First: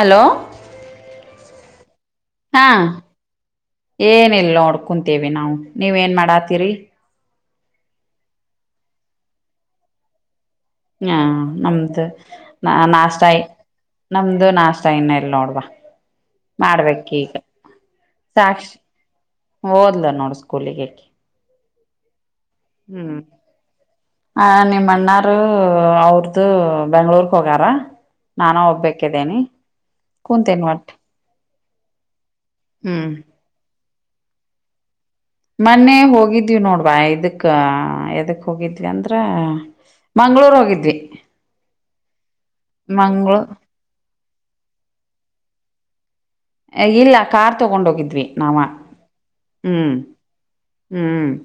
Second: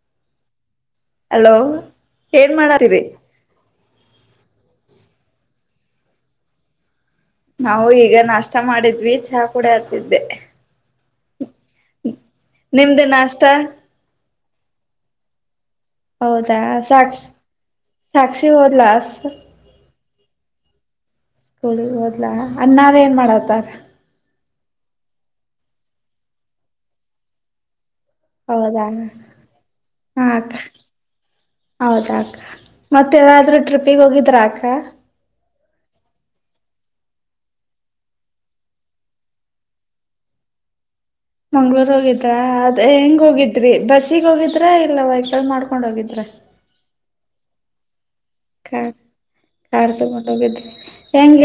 Hello- hello- ಏನ್ ಹಾ ಮಾಡತಿರಿ ಏನಿಲ್ಲ ನೋಡು ಕುಂತಿದೇವಿ. ಕುಂತಿದೇವಿ ನಾವು ನೀವ ಏನ್ ಮಾಡಾತೀರಿ. ನಾವು ಈಗ ನಾಷ್ಟ ಮಾಡಿದ್ವಿ ಚಹಾ ಕೂಡ ಆತಿದ್ದೆ. ಹಾ ನಮ್ದು ನ ನಿಮ್ದ ನಾಷ್ಟತಾಯ ನಾಷ್ಟ ನಮ್ದು ನಾಷ್ಟತ ಇನ್ನ ಎಲ್ ನೋಡ್ವಾ ಹೌದಾ ಮಾಡ್ಬೇಕ್ ಸಾಕ್ಷ ಈಗ ಸಾಕ್ಷಿ ಓದ್ಲ ನೋಡ್ಸ್. ಸ್ಕೂಲ ಗೇ ಹಕಿ. ಕೂಲಿಗೆ [unintelligible] ಇಲ್ಲ ಅನ್ನಾರ ಏನ್ ಮಾಡತಾರ. ನಿಮ್ಮಣ್ಣ ಅವರು ಅವ್ರದು ಬೆಂಗಳೂರು ಹೋಗಾರ. ನಾನಾ ಹೌದಾ ಹೋಗಬೇಕಿದೆ ಹಾ ಅಕ್ಕ ಕುೂಂತೀನ್ ವಾಟ್. ಹೌದಾ- ಮತ್ತೆ ಎಲ್ಲಾದ್ರೂ ಟ್ರಿಪ್. ನೀವು ಹೋಗಿದ್ರಾ ಅಕ್ಕ. ಮೊನ್ನೆ ಹೋಗಿದ್ವಿ ನೋಡ್ವಾ ಇದಕ್ಕ ಎದಕ್ ಹೋಗಿದ್ವಿ ಅಂದ್ರ ಮಂಗ್ಗಳೂರ್ ಹೋಗಿದ್ವಿ. ಮಂಗ್ಳೂರ್ ಹೋಗಿದ್ರ ಅದ ಹೆಂಗ ಮಂಗ್ಳೂರ್ ಹೋಗಿದ್ರಿ ಬಸ್ಸಗ್ ಹೋಗಿದ್ರ ಇಲ್ಲ ವೆಹಕಲ್ ಮಾಡ್ಕ. [unintelligible] ಹೋಗಿದ್ರೆ ಇಲ್ಲ ಕಾರ್ ತಗೊಂಡೋಗಿದ್ವಿ. ಕಾರ್ ಕಾರ್ ತಗೊಂಡ ಹೋಗಿದ್ರಿ ಹ್ಮ್ ಹೆಂಗ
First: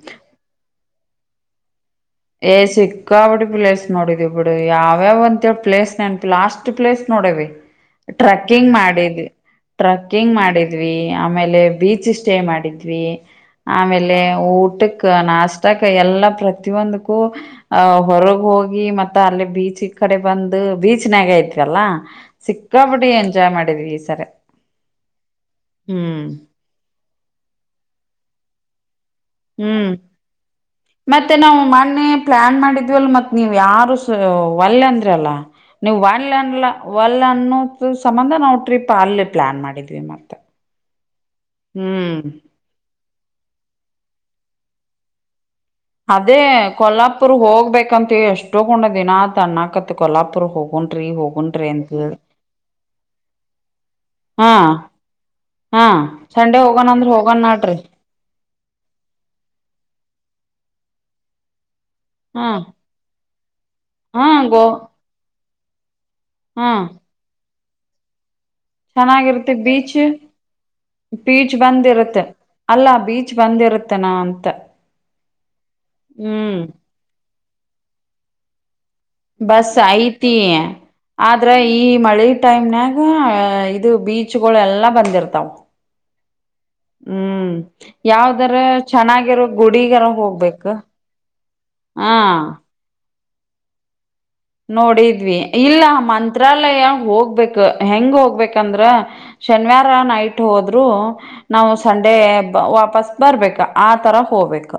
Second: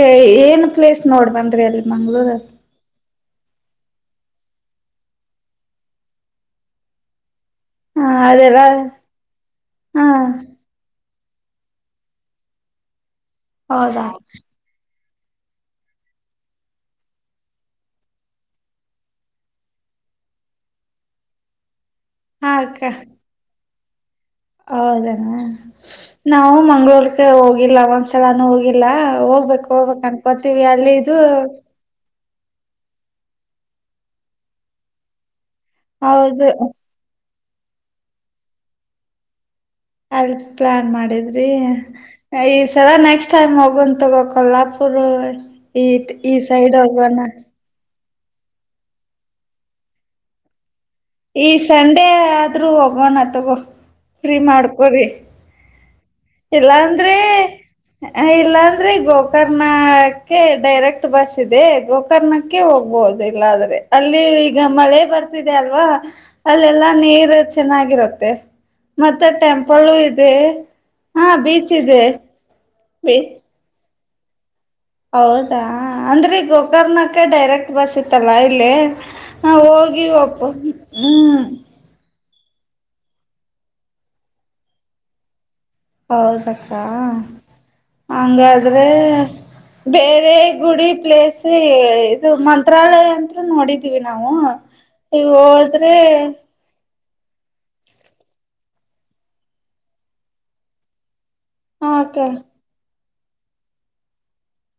ಏನ್ ಪ್ಲೇಸ್ ನೋಡ್ ಬಂದ್ರಿ ಅಲ್ಲಿ. ಮಂಗಳೂರ್ ಅಲ್ಲಿ. ಸಿಕಾಪಟ್ಟೆ ಪ್ಲೇಸ್ ನೋಡಿದವಿ ಬಿಡ್ ಯಾವ್ಯಾವಂತೇಳ ಪ್ಲೇಸ್ ನೆನ್ಪ ಇಲ್ಲ ಅಷ್ಟ್ ಪ್ಲೇಸ್ ನೋಡವಿ. ಹ ಅದೆಲ್ಲ ಟ್ರಕ್ಕಿಂಗ್ ಮಾಡಿದ್ವಿ ಹಾ ಟ್ರಕ್ಕಿಂಗ್ ಮಾಡಿದ್ವಿ. ಆಮೇಲೆ ಬೀಚ್ ಸ್ಟೇ ಮಾಡಿದ್ವಿ. ಹೌದಾ ಆಮೇಲೆ ಊಟಕೆ. ನಾಷ್ಟಕ ಎಲ್ಲಾ ಪ್ರತಿ ಒಂದು. ಆ ಹೊರಗ್ ಹೋಗಿ ಮತ್ತ ಅಲ್ಲಿ ಬೀಚ್ ಈ ಕಡೆ ಬಂದು ಬೀಚ್ನ್ಯಾಗ ಇದ್ವಿ ಅಲ್ಲ. ಸಿಕ್ಕಾಪಟ್ಟ ಎಂಜಾಯ್ ಮಾಡಿದ್ವಿ. [inaudible] ಹೌದ ಹ್ಮ್ ನಾವು ಮಂಗ್ಗಳೂರ್ಗೆ ಹೋಗಿಲ್ಲ ಒಂದ್ಸಲಾನು ಹೋಗಿಲ್ಲ. ಹೋಗ್ಬೇಕು ಹ್ಮ್ ಹೋಗ್ಬೇಕ ಅಕೋತೀವಿ ಅದು ಮತ್ತೆ ನಾವು ಮೊನ್ನೆ. ಪ್ಲಾನ್ ಮಾಡಿದ್ವಲ್ ಮತ್ ನೀವ್ ಯಾರು ವಲ್ಲ ಅಂದ್ರ ಅಲ್ಲ. ನೀವು ಒಳ್ಳೆ ಹೌದು ಅನಿಲ್ಲ ಒಳ್ಳೆ. ದು ಸಂಬಂದ ನಾವು ಟ್ರಿಪ್ ಅಲ್ಲಿ ಪ್ಲಾನ್ ಮಾಡಿ. ಅಲ್ಲಿ ಪ್ಲಾನ್ ಮಾಡಿದ್ದ. ಹ್ಮ್ ಅ ಈ ಸಲ ನೆಕ್ಸ್ಟ್. ನೆಕ್ಸ್ಟ್ ಟೈಮ್ ಹೋಗಂತೊಗೊ ಕಲಲ್ಲಾಪುರ. ಅದೇ ಕೊಲ್ಲ್ಲಾಪುರ್ ಹೋಗ್ಬೇಕಂತ ಎಷ್ಟ ಗನು ದಿನ ಅನ್ನಕ ಕೋಲಾಪುರ್ ಹೋಗಿ. ಈ ಸಂಡೆ ಆದ್ರೂ ಹೋಗೋಣ ತಗೋ ಫ್ರೀ ಹಾ ಮಾಡ್ಕೊರಿ ಹಾ ಸಂಡೆ ಹೋಗೋಣ ಅಂದ್ರ ಇಲ್ಲಾಂದ್ರೆ ಹೋಗಣ ನಡ್ರಿ ಇಲ್ಲಾಂದ್ರೆ ಗೋಕರ್ನ. ಕೆ ಡೈರೆಕ್ಟ್ ಬಸ್ ಇದೆ. ಹಾ ಗೋಕರ್ಣಕ್ಕೆ ಹೋಗ್ಬೋುದು ಇಲ್ಲಾದ್ರೆ ಅಲ್ಲಿ ಹಾ ಈಗ ಗೋ ಮಳೆ ಬರ್ತಿದೆ ಅಲ್ವಾ. ಹಾ ಅಲ್ಲೆಲ್ಲಾ ನೀರ್. ಚೆನ್ನಾಗಿರುತ್ತೆ. ಮತ್ತೆ ಚೆನ್ನಾಗಿರುತ್ತೆ ಟೆಂಪಲ್ಲ ಬೀಚ್ ಇದೆ ಹಾ ಮತ್ತೆ ಬೀಚ್ ಇದೆ. ಅಲ್ಲ ಬೀಚ್ ಬಂದ ಇರುತ್ತೆ. ತೇನೋ ಅಂತ. ಅವದ. ರಾ ಅಂದ್ರೆ ಹ್ಮ್ ಗೋಕರ್ಣಕ್ಕೆ ಡೈರೆಕ್ಟ್. ಬಸ್ ಇತ್ತಲ್ಲಾ ಇಲ್ಲಿ. ಬಸ್ ಹೋಗಿ ಐತಿ ಒಪ್ಪ ಹ್ಮ್ ಆದ್ರ ಈ ಮಳೆ. ಟೈಮ್ನಾಗ ಇದು ಬೀಚ್ಗಳು ಎಲ್ಲಾ ಬಂದಿರ್ತಾವ. ಹೌದಕ್ಕ ಹ್ಮ್ ಯಾವ್ದರ ಹಂಗಾದ್ರೆ ಚೆನ್ನಾಗಿರೋ ಗುಡಿಗಾರ ಬೇರೆ ಹೋಗ್ಬೇಕು ಗುಡಿ ಪ್ಲೇಸ್ ಹಾ ಇದು ಮಂತ್ರಾಲಯ ಅಂತ. ನೋಡಿದೀವಿ. ನಾವು ಈಗ ನೋಡಿದ್ವಿ ಇಲ್ಲ ಹೋದ್ರೆ ಮಂತ್ರಾಲಯ. ಹೋಗ್ಬೇಕ ಹೆಂಗ ಹೋಗ್ಬೇಕಂದ್ರ ಶನಿವಾರ ನೈಟ್ ಹೋದ್ರು. ನಾವು ಹಕ ಸಂಡೇ ವಾಪಸ್. ಬರ್ಬೇಕ ಆತರ ಹೋಗ್ಬೇಕ.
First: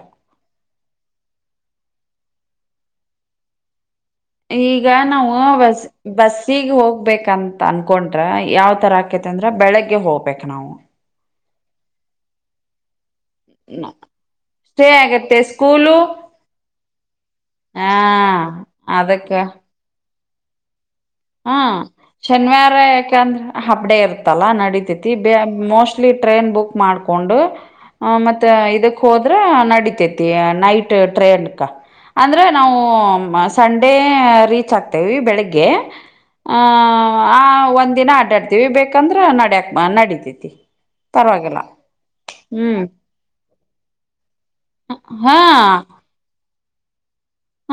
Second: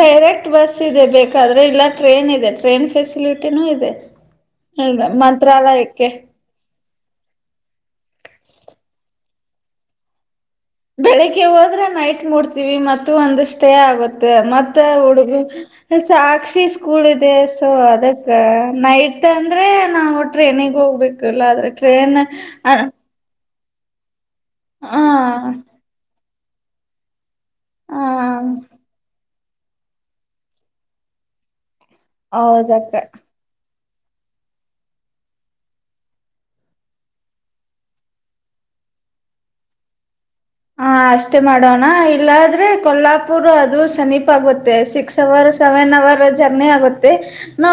ಡೈರೆಕ್ಟ್ ಬಸ್ ಇದೆ ಬೇಕಾದ್ರೆ ಇಲ್ಲ ಟ್ರೇನ್ ಇದೆ. ಟ್ರೈನ್ ಫೆಸಿಲಿಟಿನೂ ಇದೆ. ಈಗ ಇಲ್ಲ ನಾವು ಬಸ್ ಮಂತ್ರಾಲಯಕ್ಕೆ ಬಸ್ಸಗ್ ಹೋಗ್ಬೇಕಂತ ಅನ್ಕೊಂಡ್ರ ಯಾವ ತರಕತಿ. ಅಂತಂದ್ರೆ ಬೆಳಗ್ಗೆ ಹೋಗ್ಬೇಕು ನಾವು. ಬೆಳಿಗ್ಗೆ ಹೋದ್ರೆ ನೈಟ್ ಮೂಡ್ತೀವಿ ಮತ್ತ. ಒಂದ ಸ್ಟೇ ಆಗುತ್ತೆ ಮತ್ತ ಸ್ಟೇ ಆಗತ್ತೆ ಹುಡುಗ ಸ್ಕೂಲು ಸಾಕ್ಷಿ ಸ್ಕೂಲ್ ಇದೆ ಸೊ ಹ ಅದಕ್ಕ ನೈಟ್ ಅದಕ್ಕೆ ಅಂದ್ರೆ ನಾ. ಟ್ರನೆಗ್ ಹೋಗ್ಬೇಕು. ಇಲ್ಲ ಹಾ ಆದ್ರೆ ಟ್ರೈನ್ ಶನಿವಾರ ಯಾಕಂದ್ರ. ಹಾಫ್ದವು ಇರ್ತ್ತೆ. ತಲಾ ನಡೀತತಿ ಬ ಹ ಮಿಸ್ಟ್ಲಿ. ಟ್ರೈನ್ ಬುಕ್ ಮಾಡ್ಕೊಂಡು. ಹ ಮತ್ತೆ ಇದಕ್ ಹೋದ ಆದ್ರ ನಡಿತೇತಿ ನೈಟ್ ಟ್ರೇನ್ ಕ. ಅಂದ್ರೆ ನಾವು ಹೌದಕ್ಕ ಸ ಡೇ ರೀಚ್ ಆಗ್ತೇವಿ ಬೆಳಿಗ್ಗೆ. ಆಹ ಆ ಒಂದ ದಿನ ಅಡ್ಡಾಡ್ತೀವಿ ಬೇಕಂದ್ರ ನಡ್ಯಕ್ ನಡಿತ. ಹ ಅಷ್ಟೇ ಮಾಡೋಣ ಇಲ್ಲಾದ್ರೆ ಹ್ಮ್ ಕೊಲ್ಲಾಪುರ್ ಅದು ಸಮನೀಪ್ ಆಗುತ್ತೆ ಸಿಕ್ಸ್ ಹಾ ಅವರ್ ಸೆವೆನ್ ಅವರ್. ಜೋರ್ನಿ ಆಗುತ್ತೆ.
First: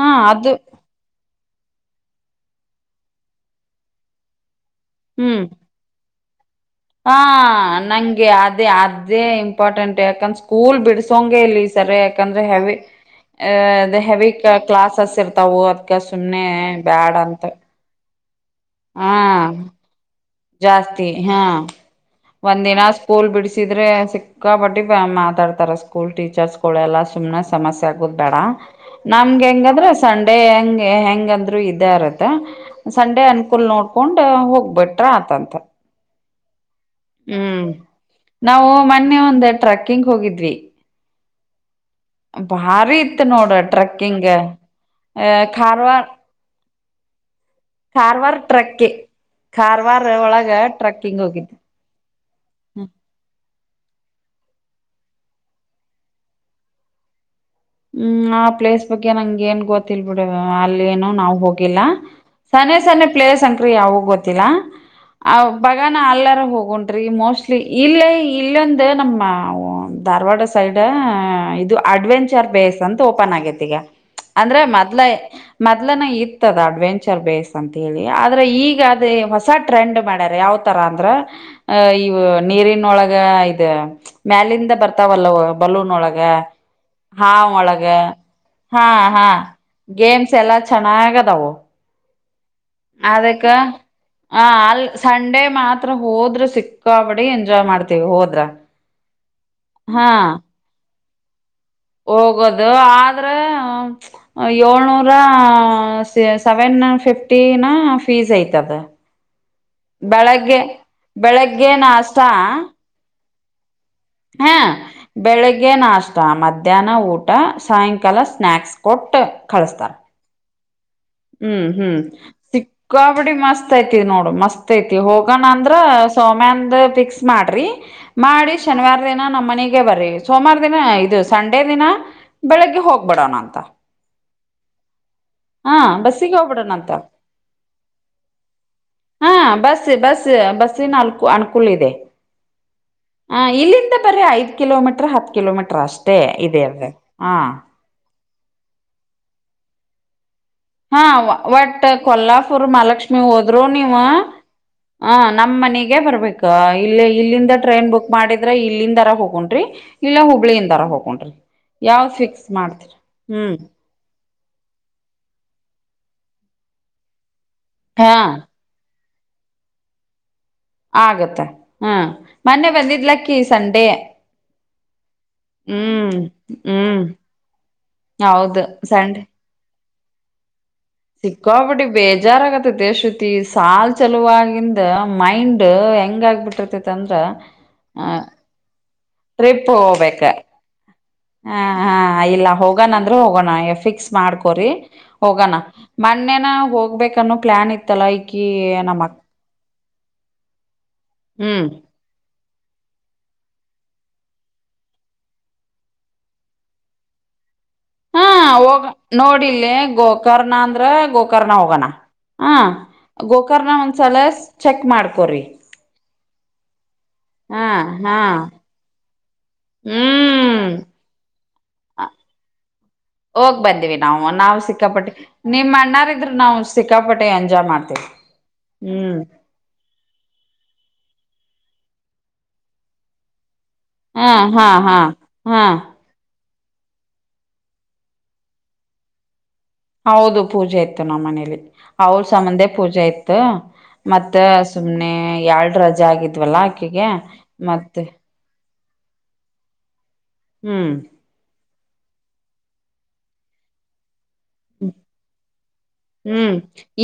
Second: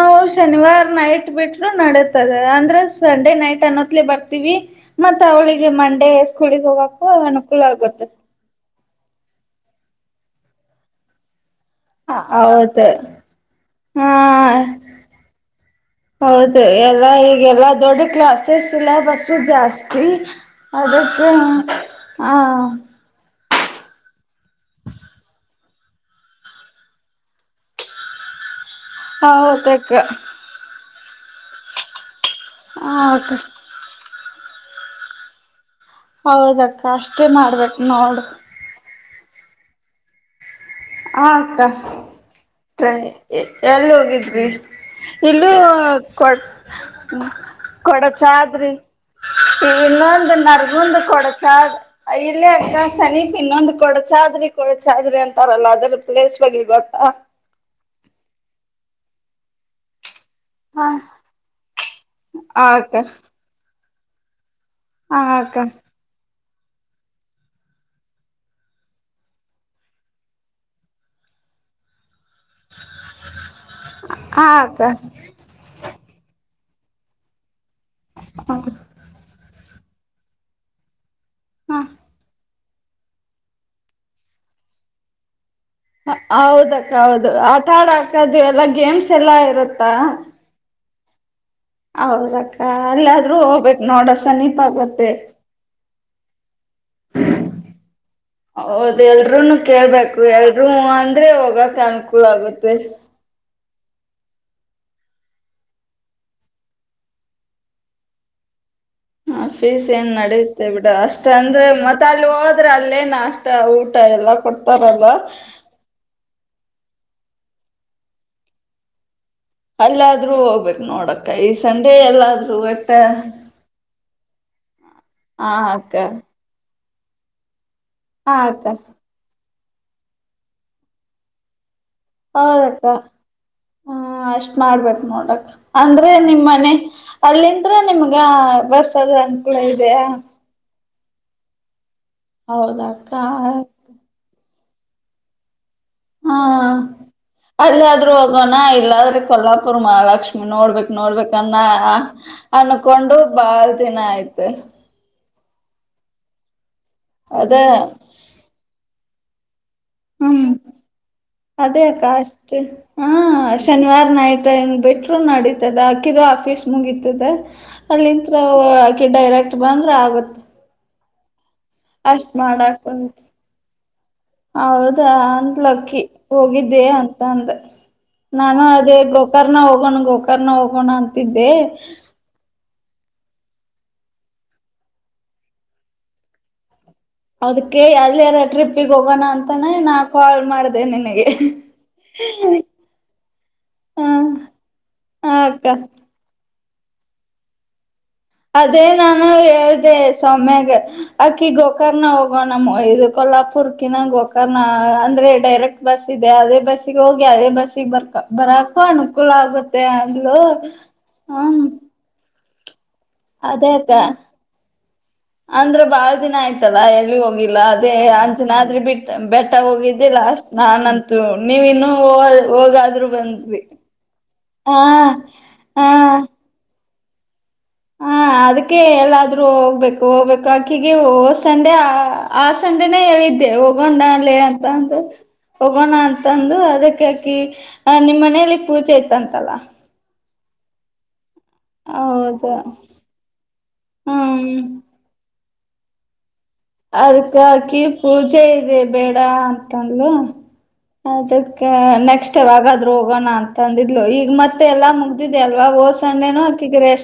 ಹಾ ಅದು ಶನಿವಾರ ನೈಟ್ ಬಿಟ್ಟ. ನಡತದೆ ಅಂದ್ರೆ ಸಂಡೆ ನೈಟ್ ಅನ್ನೋತ್ಲಿ ಬರ್ತೀವಿ. ಮತ್ತೆ ಹ್ಮ್ ಅವಳಿಗೆ ಮಂಡೆ ಸ್ಕೂಲ್ ಗೇ ಹೋಗಕು ಅನು ಹ ನಂಗೆ ಅದೇ ಆದ. ಅದೇ ಇಂಪಾರ್ಟೆಂಟ್ ಯಾಕಂದೆ ಸ್ಕೂಲ್ ಬಿಡಸೋಂಗೆ ಇಲ್ಲಿ. ಸರಿ ಯಾಕಂದ್ರೆ ಹೆವಿ ಹೌದು ಅ ಹಾ ಹೆವಿ ಕ್ಲಾಸಸ್ ಇರ್ತವು ಅದ್ಕ ಸುಮ್ಮ್ನೆ ಬ್ಯಾಡ್ ಅಂತ. ಕ್ಲಸ್. ಹಾ ಸಿಲ್ಲಬಸ್ ಜಾಸ್ತಿ. ಜಾಸ್ತಿ ಅದಕ್ಕೆ ಹಾ ಹ ಒಂದ ದಿನ ಸ್ಕೂಲ್. ಬಿಡಿಸಿದ್ರೆ ಸಿಕ್ಕಾ ಬಟ್ಟಿ ಮಾತಾಡ್ತಾರ ಸ್ಕೂಲ್ ಟೀಚರ್ಸ್ಗಳೆಲ್ಲಾ ಸುಮ್ನೆ ಸಮಸ್ಯ ಆಗುದ್ ಬೇಡ. ನಮ್ಗೆ ಹೆಂಗದ್ರೆ ಹೌದಕ್ಕ ಸಂಡೆ ಹೆಂಗ. ಹೆಂಗಂದ್ರು ಇದಾರತ್ತೆ. ಸಂಡೆ ಹ ಅನ್ಕೂಲ್ ನೋಡ್ಕೊಂಡು. ಹೋಗ್ಬಟ್ಟು. ಆತತ. ಹೌದಾ ಅಕ್ಕ. ಅಷ್ಟೆ ಮಾಡಬೇಕ್ ನೋಡು. ನಾವು ಮೊನ್ನೆ ಒಂದ ಟ್ರಕ್ಕಿಂಗ್ ಹೋಗಿದ್ವಿ. ಹ ಅಕ್ಕ. ಭಾರಿ ಇತ್ತು ನೋಡ ಎಲ್ಲಿ ಟ್ರಕ್ಕಿಂಗ್ ಹೋಗಿದ್ರೀ ಅ ಇಲ್ಲೂ ಕಾರವಾರ ಕೊ ಹ್ಮ. ಕೊಡಚ ಕಾರವಾರ ಆದ್ರಿ ಟ್ರಕ್ಕೆ ಕಾರವಾರ ಇನ್ನೊಂದ್ ಒಳಗ ನರ್ಗುಂದ ಟ್ರಕ್ಕಿಂಗ್ ಹೋಗಿದ್ದೆ ಕೊಡಚಾದ್ ಇಲ್ಲಿ ಅಷ್ಟ ಅಕ್ಕ ಸನೀಪ್ ಇನ್ನೊಂದ. ಕೊಡಚಾದ್ರಿ ಕೊಡ್ಚಾದ್ರಿ ಅಂತಾರಲ್ಲ ಅ ಅದ್ರ್ ಪ್ಲೇಸ್ ಬಗ್ಗೆ ಗೊತ್ತ. ಹ್ಮ್ ಆ ಪ್ಲೇಸ್ ಬಗ್ಗೆ ನಂಗ ಏನ್ ಗೊತ್ತಲ್. ಬಿಡ್ ಅಲ್ಲಿ ಹ ಏನು ನಾವ್ ಹೋಗಿಲ್ಲ ಸನ ಅಕ್ಕ ಸನೆ ಪ್ಲೇಸ್ ಅಂಕರಿ ಯಾವ. ಗೊತ್ತಿಲ್ಲಾ. ಹ ಆ ಅಕ್ಕ ಬಗಾನ ಅಲ್ಲಾರ ಹೋಗ. ಒತ್ರಿ ಮೋಸ್ಟ್ಲಿ ಇಲ್ಲೇ ಇಲ್ಲೊಂದ ನಮ್ಮ ಧಾರವಾಡ ಸೈಡ್ ಇದು ಅಡ್ವೆಂಚರ್. ಪ್ಲೇಸ್ ಅಂತ ಓಪನ್ ಆಗೇತಿ ಈಗ ಹ ಅಂದ್ರೆ ಅಕ್ಕ ಮೊದ್ಲ ಮೊದ್ನ ಇತ್ತತದ. ಅಡ್ವೆಂಚರ್ ಬೇಸ್ ಅಂತ್ ಹೇಳಿ ಆದ್ರೆ ಈಗ್ ಅದೇ ಹೊಸ ಟ್ರೆಂಡ್ ಮಾಡ್ಯಾರ್ ಯಾವ್ ತರ ಅಂದ್ರ ಅ ಹ ಇವು ನೀರಿನೊಳಗ್ ಇ ಮ್ಯಾಲಿಂದ್ ಬರ್ತಾವಲ್ಲವ್ ಹೌದಕ್ಕ ಹೌದ್ ದು ಆಟ ಒಳಗ ಆಡಾಕದು ಎಲ್ಲ ಗೇಮ್ಸ್ ಎಲ್ಲಾ ಇರುತ್ತಾ. ಚೆನ್ನಾಗ್ದಾವೋ ಹೌದ ಅದಕ್ಕ ಹ ಅಲ್ ಆಗುತ್ತೆ ಸಂಡೆ ಮಾತ್ರ ಹೋದ್ರ ಸಿಕ್ಕಬಡಿ ಎಂಜಾಯ್ ಮಾಡ್ತೀವಿ ಹೋದ್ರ ಹೌದ ಹಾ ಗ [unintelligible] ಹೋಗೋದು ಆದ್ರೆ ಏಳ್ನೂರ ಸೆವೆನ್ ಫಿಫ್ಟಿನ ಫೀಸ್ ಐತದ್ ಫೀಸ್ ಏನ್ ನಡೆಯುತ್ತೆ ಬಿಡ ಅಷ್ಟ ಅಂದ್ರೆ ಬೆಳಗ್ಗೆ ಮತ್ತ್ ನಾಷ್ಟ ಅಲ್ಲಿ ಹೋದ್ರೆ ಅಲ್ಲೇನ ಅಷ್ಟ್ ವುಟ್ ಊ ಎಲ್ಲಾ ಹಾ ಕೊಡ್ತಾರಲ್ಲ ಬೆಳಿಗ್ಗೆ ನಾಷ್ಟ ಮಧ್ಯಾಹ್ನ ಊಟ ಸಾಯಂಕಾಲ ಸ್ನಾಯಕ್ಸ್ ಕೊಟ್ ಅಲ್ಲಾದ್ರೂ ಹೋಗ್ಬೇಕ್ ನೋಡಕ್ಕ್ ಈ ಹ್ಮ್ ಸಂಡೇ ಹ್ಮ್ ಎಲ್ಲಾದ್ ಒಟ್ಟ್ ಮಸ್ [unintelligible] ಹೋಗೋಣ ಅಂದ್ರ ಸೌಮ್ಯಂದ್ ಫಿಕ್ಸ್ ಮಾಡ್ರರಿ ಹಾ ಮಾಡಿ ಅಕ್ಕ ಶನಿವಾರ್ ದಿನ ನಮ್ಮ್ ಮನೆಗೆ ಬರ್ರಿ ಸೋಮವಾರ ದಿನ ಇದು ಸಂಡೆ ದಿನ ಬೆಳಿಗ್ಗೆ ಹೌದಕ್ಕ ಹೋಗ್ಬಿಡೋಣ ಅಂತ ಹ ಅಷ್ಟ್ ಮಾಡ್ಬೇಕಕ್ ನೋಡಕ್ ಹಾ ಅಂದ್ರೆ ಬಸ್ಸಿಗೆ ನಿಮ್ ಮನೆ ಹೋಗ್ಬಿಡೋಣ ಅಂತ ಅಲ್ಲಿಂದ್ರೆ ನಿಮ್ಗ ಬಸ್ ಅದು ಅನುಕೂಲ ಇದೆಯಾ ನಾಲ್ಕು ಅನುಕೂಲ ಇದೆ ಹೌದಕ್ಕ ಹ ಇಲ್ಲಿಂದ ಬರ್ರ ಆಯ್ತ್ ಕಿಲೋಮೀರ್ ಹತ್ತ್ ಕಿಲೋಮೀಟರ್ ಅಷ್ಟೇ ಇದೇ ಅ ಹಾ ಹೋಗೋಣ್ ಇಲ್ಲಾದ್ರೆ ಕೊಲ್ಲಾಪುರ ಮಹಾಲಕ್ಷ್ಮಿ ನೋಡ್ಬೇಕ್ ಹಾ ನೋಡ್ಬೇಕನ್ನ್ ಒಟ್ ಕೊಲ್ಲಾಪುರ್ ಅನ್ಕೊಂಡು ಮಹಾಲಕ್ಷ್ಮಿ ಬಾಳ್ ದಿನ ಆಯ್ತ್ ನಮ್ಮ್ ಮನಗೆ ಬರ್ಬೇಕು ಇಲ್ಲಿ ಅದ ಇಲ್ಲಿಂದ್ ಟ್ರೈನ್ ಬುಕ್ ಮಾಡಿದ್ರೆ ಇಲ್ಲಿಂದರ ಹೋಗು ಡ್ರಿ ಹ್ಮ್ ಅದೇಕ್ಕ ಯಾವ್ದ್ ಫಿಕ್ಸ್ ಅಷ್ಟೆ ಮಾಡ್ತೀರಿ ಹಾ ಹ್ಮ್ ಶನಿವಾರ ನೈಟ್ ಗ ಬಿಟ್ರು ನಡೀತದ ಅಕಿದು ಆಫೀಸ್ ಮುಗಿತದ. ಹಾ ಅಲ್ಲಿಂತ್ರ ಅಕಿ ಡೈರೆಕ್ಟ್ ಬಂದ್ರ ಆಗುತ್ತೆ ಆಗತ್ತೆ. ಅಷ್ಟ್ ಮಾಡಕಂತ. ಹೌದ ಅಂದ್ಲು ಅಕಿ ಹ್ಮ್ ಹೋಗಿದ್ದೆ ಹ್ಮ್ ಅಂತ ಅಂದ, ನಾನು ಹೌದು ಅದೇ ಸಂಡೆ ಗೋಕರ್ನ ಹೋಗೋಣ ಗೋಕರ್ಣ ಹೋಗ ಸಿಕ್ಕಾಪಟ್ಟಿ ಬೇಜಾರಾಗತ್ತ ತ್ರಿ ಶ್ರುತಿ ಸಾಲ್ ಚಾಲುವಾಗಿಂದ ಮೈಂಡ್ ಹೆಂಗ ಆಗ್ಬಿಟ್ಟತೈ ಅದಕ್ಕೆ ಎಲ್ಲರ ಟ್ರಿಪ್ ಟ್ರಿಪ್ ಹೋಗ್ಬೇಕ, ನಿನಗೆ ಹ ಹ ಇಲ್ಲ ಹೋಗೋಣ ಅಂದ್ರೆ ಹೋಗೋಣ ಹ ಫಿಕ್ಸ್ ಮಾಡ್ಕೋರಿ ಹ ಹೋಗಣ ಅಕ್ಕ ಮನ್ನೆನ ಹೋಗ್ಬೇಕನ್ನೋ ಪ್ಲಾನ್ ಇತ್ ಅದೇ ನಾನು ಹೇಳ್ ಹೇಳ್ದೆ ಸೌಮ್ಯಗೆ ಅಕೀ ಹ್ಮ್ ಗೋಕರ್ಣೋಗ. ಹೋಗ ನಮ್ ವ ಇದ್ ಕೊಲ್ಲಾಪುರ್ ಕಿನ ಗೋಕರ್ಣ ಅಂದ್ರೆ ಡೈರೆಕ್ಟ್ ಬಸ್ ಇದೆ ಅದೇ ಬಸ್ಸಿಗೆ ಹೋಗಿ ಅದೇ ಬಸ್. ತ್ತಿಗ ಬರ್ಕಾ ಹಾ ಬರಾಕು ಹೋಗ ಅನುಕೂಲಾ ನೋಡಿಲ್ಲಿ ಆಗುತ್ತೆ ಅಂದ್ಲೂ ಗೋಕರ್ಣ ಹ. ಆಹ್ಹಾ. ಗೋಕರ್ನ ಒಂದ್ಸಲಸ್ ಚೆಕ್ ಮಾಡ್ಕೊರಿ. ತ್ತಲ್ಲಾ ಎಲ್. ನೀ ಹೋಗಿಲ್ಲಾ ಅದೇ ಅಂಚನಾದ್ರಿ ಬಿಟ್ಟ ಬೆಟ್ಟ ಹೋಗಿದ್ದೆ ಲಾಸ್ಟ ಹ್ಮ್ ನಾನಂತೂ ನೀವಿ ಇನ್ನು ಹೋವಾದ್ ಹೋಗಾದ್ರು ಹೋಗ್ ಬಂದ್ವಿ ಬಂದಿವಿ ನಾವು ನಾವು ಹಾ ಹಾ. ಸಿಕ್ಕಾಪಟ್ಟೆೆಯನ್. ಹಾ ಅದಕ್ಕೆ ಎಲ್ಲಾದ್ರೂ ಹೋಗ್ಬೇಕು ಹೋಗ್ಬೇಕು ಆಕಿಗೆ ಹೊದ ಸನ್. ದ್ಯಾ ಆ ಸಂಡೆನೇ ಹೇಳಿದ್ದೆ ಹೋಗ್. ಹಾ ವನ್ನಾಲೇ ಹಾ ಹಾ ಅಂತಂದು ಹಾ ಹೋಗೋನಾ ಅಂತಂದ. ಅಂದು ಅದಕ್ಕೆ ಅಕಿ ಅ ನಿಮ್ಮ್ ಮನೆಯಲ್ಲಿ ಪೂಜೆ ಇತ್ತಂತಲ್ಲಾ. ಹೌದು ಪೂಜೆ ಇತ್ತು ನಮ್ಮ ಮನೇ. ದ್ವೇ ಅವುಳ ಹೌದಾ ಸಬಂಧೆ ಪೂಜೆ ಇತ್ತು ಮತ್ತ ಹ್ಮ್ ಸುಮ್ನೆ ಯ್ಯಾಡ್. ರಜಾ ಆಗಿದ್. ಅದಕ್ಕ ಅಕಿವ ಪೂಜೆ ಇದೆಬ. ಬೇಡಾ ಅಂತಂದ್ಲು. ಹ್ಮ್ ಅದಕ್. ಕ್ಕೆ ನೆಕ್ಸ್ಟ್ ಯಾವಾಗಾದ್ರು ಹೋಗೋನಾ ಅಂತಿದ್ಲು ಈಗ ಮತ್. ತ್ತೇ ಎಲ್ಲಾ ಮುಗ್ದಿದೆ ಅಲ್ವಾ ಓಸ್. ಹ್ಮ್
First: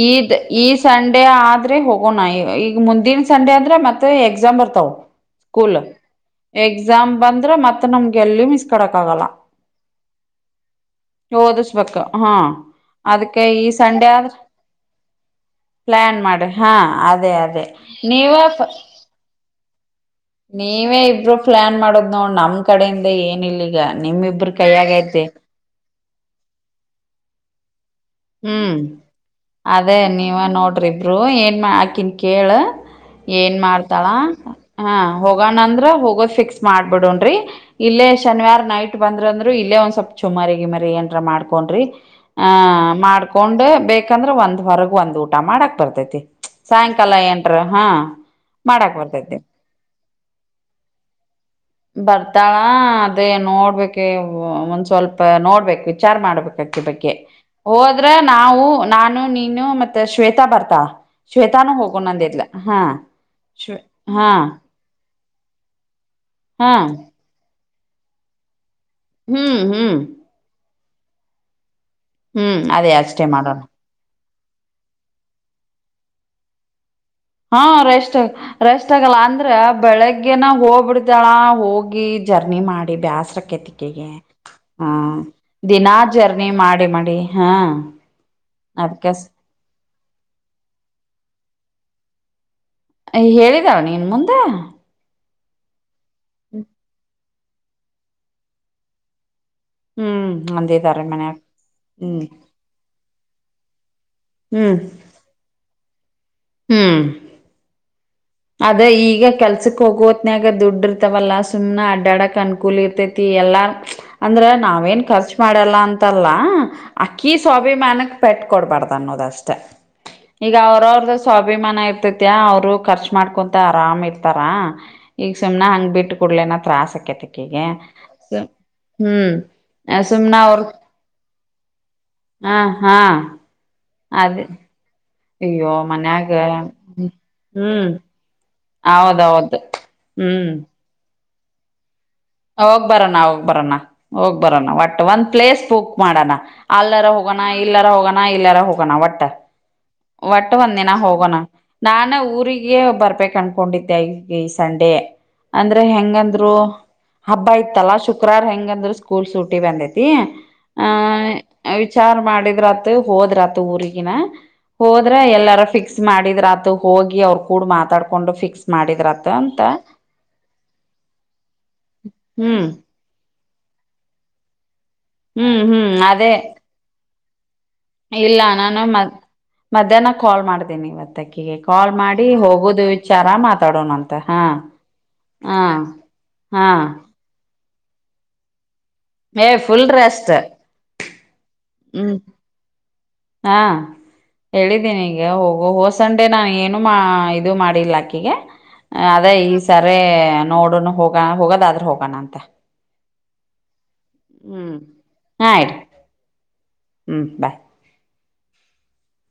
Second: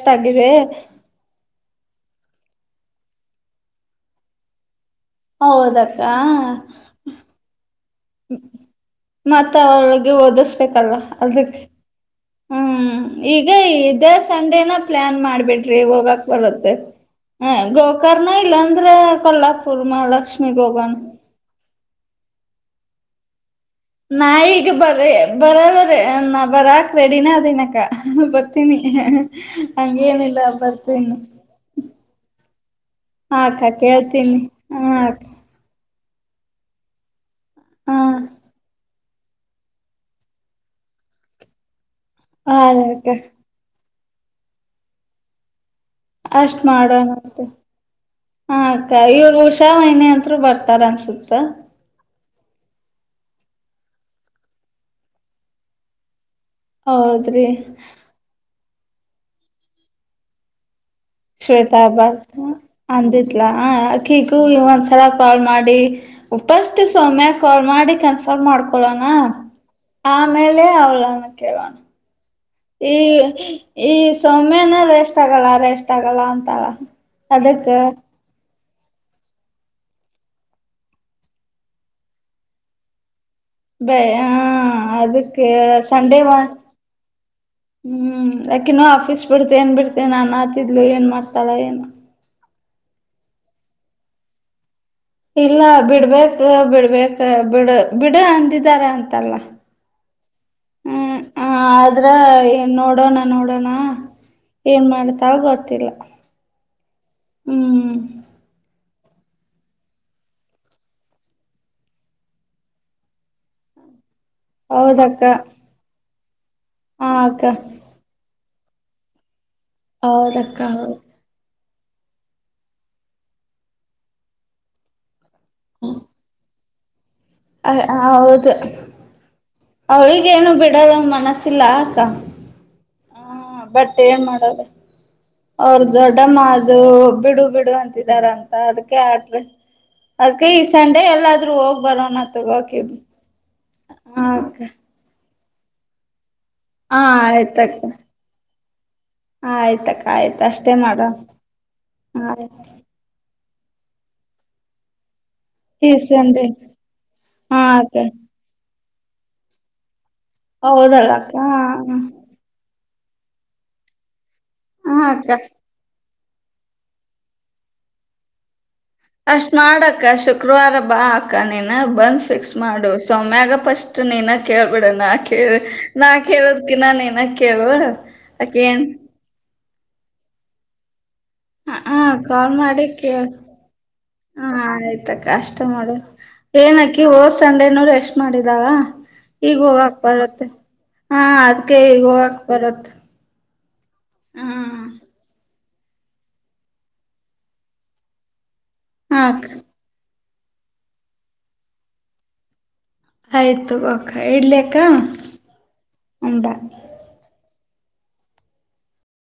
ಈದ್ ಈ ಸಂಡೆ ಆದ್ರೆ ಹೋಗೋಣ ಈಗ. ದಿನನ್ ಸಂಡೆ ಅಂದ್ರೆ ಮತ್ತ್ ಎಕ್ಸಾಮ್ ಬರ್ತಾವ್ ಸ್ಕೂಲ್ ಹೌದಕ್ಕ ಎಕ್ಸಾಮ್ ಬಂದ್ರೆ ಮತ್ತ್ ಮತ್ತ್ ಅವಳಿಗೆ ಓದಿಸ್ಬೇಕಲ್ವಾ ಅದಕ್ಕೆ ಓದಿಸ್ಬೇಕ ಹಾ ಹ್ಮ್ ಅದಕ್ಕೆ ಈಗ ಈ ಸಂಡೆ ಇದೇ ಆದ್ರ ಸಂಡೇನ ಪ್ಲಾನ್ ಮಾಡ್ಬಿಟ್ರಿ ಪ್ಲಾನ್ ಹೋಗಕ್ ಮಾಡಿ ಬರತ್ತೆ ಹಾ ಅದೇ ಹ ಅದೇ ಗೋಕರ್ನ ನೀವ ಇಲ್ಲಾಂದ್ರೆ ಕೊಲ್ಲ ನೀವೇ ಇಬ್ರು ಪ್ಲಾನ್ ಮಾಡೋದ್ ನೋ ನಮ್ ಕಡೆಯಿಂದ್ ಏನ್ ಇಲ್ಲಿ ನಾ ಈಗ್ ಬರೀ ಬರ್ ಬರ ಬರ ರೆಡಿನ ಕ್ಕ ಹ್ಮ್ ಅದೇ ನೀವ ಹಂಗೇನಿಲ್ಲ ನೋಡ್ರಿಬರು ಬರ್ತೀನಿ ಏನ್ ಆಾಕನ್ ಕೇಳ ಹಾ ಏನ್ ಅಕ್ಕ ಮಾಡ್ತಾಳ ಕೇಳ್ತೀನಿ ಹಾ ಹ ಅಕ್ಕ ಹೋಗಣಂದ್ರ ಹೋಗ ಹೋಗ್ ಫಿಕ್ಸ್ ಮಾಡಬಿಡೋಣನ್ರಿ ಹಾ ಇಲ್ಲೇ ಶನಿವಾರ್ ನೈಟ್ ಇ ಬಂದ್ರ ಅಂದ್ರ ಇ ಒಂದ್ ಸ್ವಪ್ ಚುಮಾರಿ ಗಿಮರಿ ಏನ್ರ ಮಾಡ್ಕೊಂಡ್ರಿ ಆ ಹಾ ಮಾಡ್ಕೊಂಡ್ ಬೇಕ್ ಯಾಕಂದ್ರೆ ಒಂದ್ರಗ್ ಒಂದ್ ಊಟ ಮಾಡಕ್ ಬತ್ತೆ ಅಷ್ಟ್ ಮಾಡೋಣಂತೆ ಹಕ್ಕ್ ಮಾಡಾಕ್ ಇವ್ರು ಬರ್ತೈತಿ ಹುಷಾ ಮನೆ ಅ ಬರ್ತಾರೆ ಅನ್ಸುತ್ತೆ. ಬರ್ತಾಳಾ ಅದೇ ನೋಡ್ಬೇಕು ಒಂದ್ ಸ್ವಲ್ಪ ನೋಡ್ಬೇಕು ವಿಚಾರ ಮಾಡ್ಬೇಕು ಕ್ಕೆ ಬಕ್ಕೆ ಹೌದ್ರಿ ಹೋದ್ರ ನಾವು ನಾನು ನೀನು ಮತ್ತ್ ಶ್ವೇತಾ ಬರ್ತಾ ಶ್ವೇತಾ ಹಬ್ಬರ್ತ್ ಅಂದಿತ್ಲಾ ಶ್ವೇ ಹಾ ಅಕ್ಕಿಗೂ ಇವ್ ಒಂದ್ಸಲ ಕಾಲ್ ಮಾಡಿ, ಹಾ ಉಪಸ್ಥ ಸೌಮ್ಯ ಕಾಲ್ ಮಾಡಿ ಮಾಡಿ ಕ್ಯಾನ್ಫೋರ್ಮ ಮಾಡಿ, ಎಲೋನ. ಹ್ಮ್ ಹ್ಮ್ ಆಮೇಲೆ ಅವಳ, ಪ್ರಾಣಕ್ಕೆ ಗಡ್, ಹ್ಮ್ ಅದೇ ಈ, ಅಷ್ಟೇ ಮಾಡೋಣ ಈ, ಚೂಮನೇನಾ ರೆಸ್ಟ್ ತೊಗಲ್ ರೆಸ್ಟ್ ತೊಹೋಳ ಅಂತಾಳ ಹಾ ಅದಕ್ಕ ರೆಷ್ಟ. ರೆಸ್ಟ್ ಆಗಲ್ಲ ಅಂದ್ರೆ ಬೆಳಗ್ಗೆನ ಹೋಗ್ಬಿಡ್ತಾಳ ಹೋಗಿ ಜರ್ನಿ ಮಾಡಿ ಬ್ಯಾಸ್ರ, ಬ ಹ ಅದಕ್ಕೆ ದಿನಾ ಸಂಡೇವಾ ಜರ್ನಿ ಮಾಡಿ ಮಾಡಿ ಹಾ ಹ್ಮ್ ಅಕಿನನ್ನು ಅದ್ಕ ಆಫೀಸ್ ಬಿಡ್ತ ಏನ್ ಬಿಡ್ತ, ಮತ್ತೆ ನಾನ್ ಆತಿದ್ಲು ಏನ್ ಮಾಡ್ತಾರ ಏನು? ಹೇಳಿದಾವ ನೀನ್ ಮುಂದ. ಇಲ್ಲ ಬಿಡ್, ಬಿಟ್ರೆ ಬಿಡ್ಬೇಕು. ಕ ಬಿಡು ಬಿಡು ಅಂದಿದಾರ ಅಂತಲ್ಲ? ಹ್ಮ್ ಅಂದಾರೆ ಹ್ಮ್ ಮ್ಯಾನಿಗ, ನೋಡಣ, ಏನ್ ಮಾಡತಲ್ ಗೊತ್ತಿಲ್ಲ. ಹ್ಮ್. ಹ್ಮ್ ಅದ ಈಗ ಕೆಲ್ಸಕ್ ಹೋಗೋತ್ನಾಗ ದುಡ್ ಇರ್ತವಲ್ಲಾ ಸುಮ್ ಅಡ್ಡಾಡಕ್ ಅನ್ಕೂಲ್ ಇರ್ತೈತಿ. ಎಲ್ಲಾ, ಅಂದ್ರ ನಾವೇಏನ್ ಹೌದಕ್ಕ ಖರ್ಚ ಮಾಡಲ್ಲ, ಅಂತ, ತರ್ಲಾ. ಹ ಆಕ್ಕಿ ಅಕ್ಕ ಸ್ವಾಭಿಮಾನಕ್ ಪೇಟ್ಟ, ಕೊಡ್ಬಾರ್ದ ಅನ್ನದಷ್ಟು. ಈಗ ಹೌದಕ್ಕ ಅವ್ರವ್ರ್ದ ಸ್ವಾಭಿಮಾನ ಇರ್ತಾ. ತ್ಯಾಅವರು ಖರ್ಚು. ಮಾಡ್ಕೊಂತ ಆರಾಮ್ ಇರ್ತಾರಾ, ಈಗ ಸುಮ್ನೆ ಹಂಗ್ ಬಿಟ್ಟು ಕೊಡ್ಲೇನ? ಟ್ರಾಸ್ ಆಕ್ಯತೆ. ಆಕೆಗ್ಯ ಸುಮ್ ಹ್ಮ್. ಸುಮ್ನ ಅವಳಿಗೇಏನು ಅವ್ರ ಬಿಡ ಮನಸಿಲ್ಲ ಆಕ್ಕ ಹ ಹಾ ಹ್ಮ. ಮತ್ತೆ ಏನ್ ಅದೇ ಮಾಡೋದು. ಅಯ್ಯೋ ಅವ್ರ ಮನ್ಯಾಗ ದೊಡ್ಡಮ್ಮ ಅದು ಬಿಡು ಬಿಡು ಹ್ಮ್ ಅಂತಿದಾರ. ಅಂತ ಅದಕ್ಕೆ ಆ್ರ ಹೌದೌದು ಅದಕ್ಕೆ ಹ್ಮ್ ಈ ಸಂಡೆ ಎಲ್ಲ. ೋಗ ಬರೋಣ. ತಗೋಕಿ ಹೋಗ್ ಬರಣ ಹೋಗ್ ಬರೋಣ ಹ ಹೋಗ್ ಬರ ಅಕ್ಕ ಒಟ್ಟ ಒಂ ಪ್ಲೇಸ್ ಬುಕ್ ಮಾಡನ. ಹ ಅಲ್ಲಾರ ಹೋಗನ ಆಯ್ತಕ್ಕ ಇಲ್ಲರ ಹೋಗನ ಇಲ್ಲಾರ ಹೋಗನ ಒಟ್ಟ ಆಯ್ತಕ್ಕ ಆಯ್ತ ಒಟ್ಟ ಅಷ್ಟೇ ಒಂದ ದಿನ ಮಾಡೋಣ ಹೋಗೋಣ ನಾನ ಆಯ್ತು ಊರಿಗೆ ಬರ್ಬೇಕಂ ಕೊಂಡಿದ್ದೆ ಈ ಸಂಡೆ. ಅಂದ್ರೆ ಈ ಸಂಡೆ ಹೆಂಗಂದ್ರು. ಹಬ್ಬ ಹಾ ಇತಲ್ಲ ಅಕ್ಕ ಶುಕ್ರಾರ ಹೆಂ ಹೆಂಗ ಅಂದ್ರ ಸ್ಕೂಲ್ ಸೂಟಿ ಬಂದಿತ್ತು. ಹೌದಲ್ಲ ಅಕ್ಕ [unintelligible] ಆ ವಿಚಾರ ಮಾಡಿದ್ರಾ ಹೋದ್ರತು ಊರಿಗಿನ. ಹಾ ಹೋದ್ರ ಅಕ್ಕ ಎಲ್ಲಾರ ಫಿಕ್ಸ್. ಮಾಡಿದ್ರ ಆತು ಹೋಗಿ ಅವ್ರು ಕೂಡ ಮಾತಾಡ್ಕೊಂಡು ಫಿಕ್ಸ್. ಮಾಡಿದ್ರತ್ ಅಷ್ಟ್ ಅಂತ ಮಾಡಕ್ಕ ಶುಕ್ರವಾರ ಬಾ ಅಕ್ಕ ನೀನು. ಬಂದ್ ಫಿಕ್ಸ್ ಹ್ಮ್ ಮಾಡು ಸೌಮ್ಯಾಗ. ಫಸ್ಟ್ ನೀನ ಕೇಳು. ಬಿಡ ನಾ ಕೇಳ್ ಹ್ಮ್ ಹ್ಮ್ ನಾನ್ ಅದೇ ಕೇಳ್ದಕ್ಕಿನ ನೀನೆ ಇಲ್ಲ ನಾನು [unintelligible] ಮ ಮಧ್ಯಾಹ್ನ ಕಾಲ್ ಮಾಡತೀನಿ ಇವತ್ತ. ಆಕಿಗೆ ಕಾಲ್ ಹ ಮಾಡಿ ಕಾಲ್ ಹೋಗುದು ಮಾಡಿ ಕೇಳ ವಿಚಾರ ಮಾತಾಡೋಣ ಅಂತ ಹಾ ಆಯ್ತಕ್ಕ ಹ ಅಷ್ಟ ಹಾ. ನೋಡು ಎಷ್ಟು ಮಾಡಿದಾವ. ಏ ಈಗ ಫುಲ್ ಹೋಗಕ್ ರೆಸ್ಟ್ ಬರುತ್ತೆ ಹಾ ಅದ್ಕೆ ಈಗ ಹ್ಮ್ ಹೋಗಕ್ ಬರುತ್. ಹಾ ಹೇಳಿದ್ದೀನಿ ಈಗ. ಹ ಹೋಸಂಡೆ ನಾ ಏನು ಮಾ ಇದು ಮಾಡಿಲ್ಲ ಅಕ್ಕಿಗೆ. ಏ ಅದೇ ಹಾಕ್ ಈ ಸರಿ. ನೋಡೊಣು ಹೋಗ ಹೋಗದಾದ್ರೂ ಹೋಗೋಣ ಅಂತ ಆಯ್ತು ಅಕ್ಕ ಇಡ್ಲಿ ಅಕ್ಕ ಹ್ಮ್ ಹಾ ಇಡಿ ಹಂಡಾ. ಹ್ಮ್ ಬಾಯ್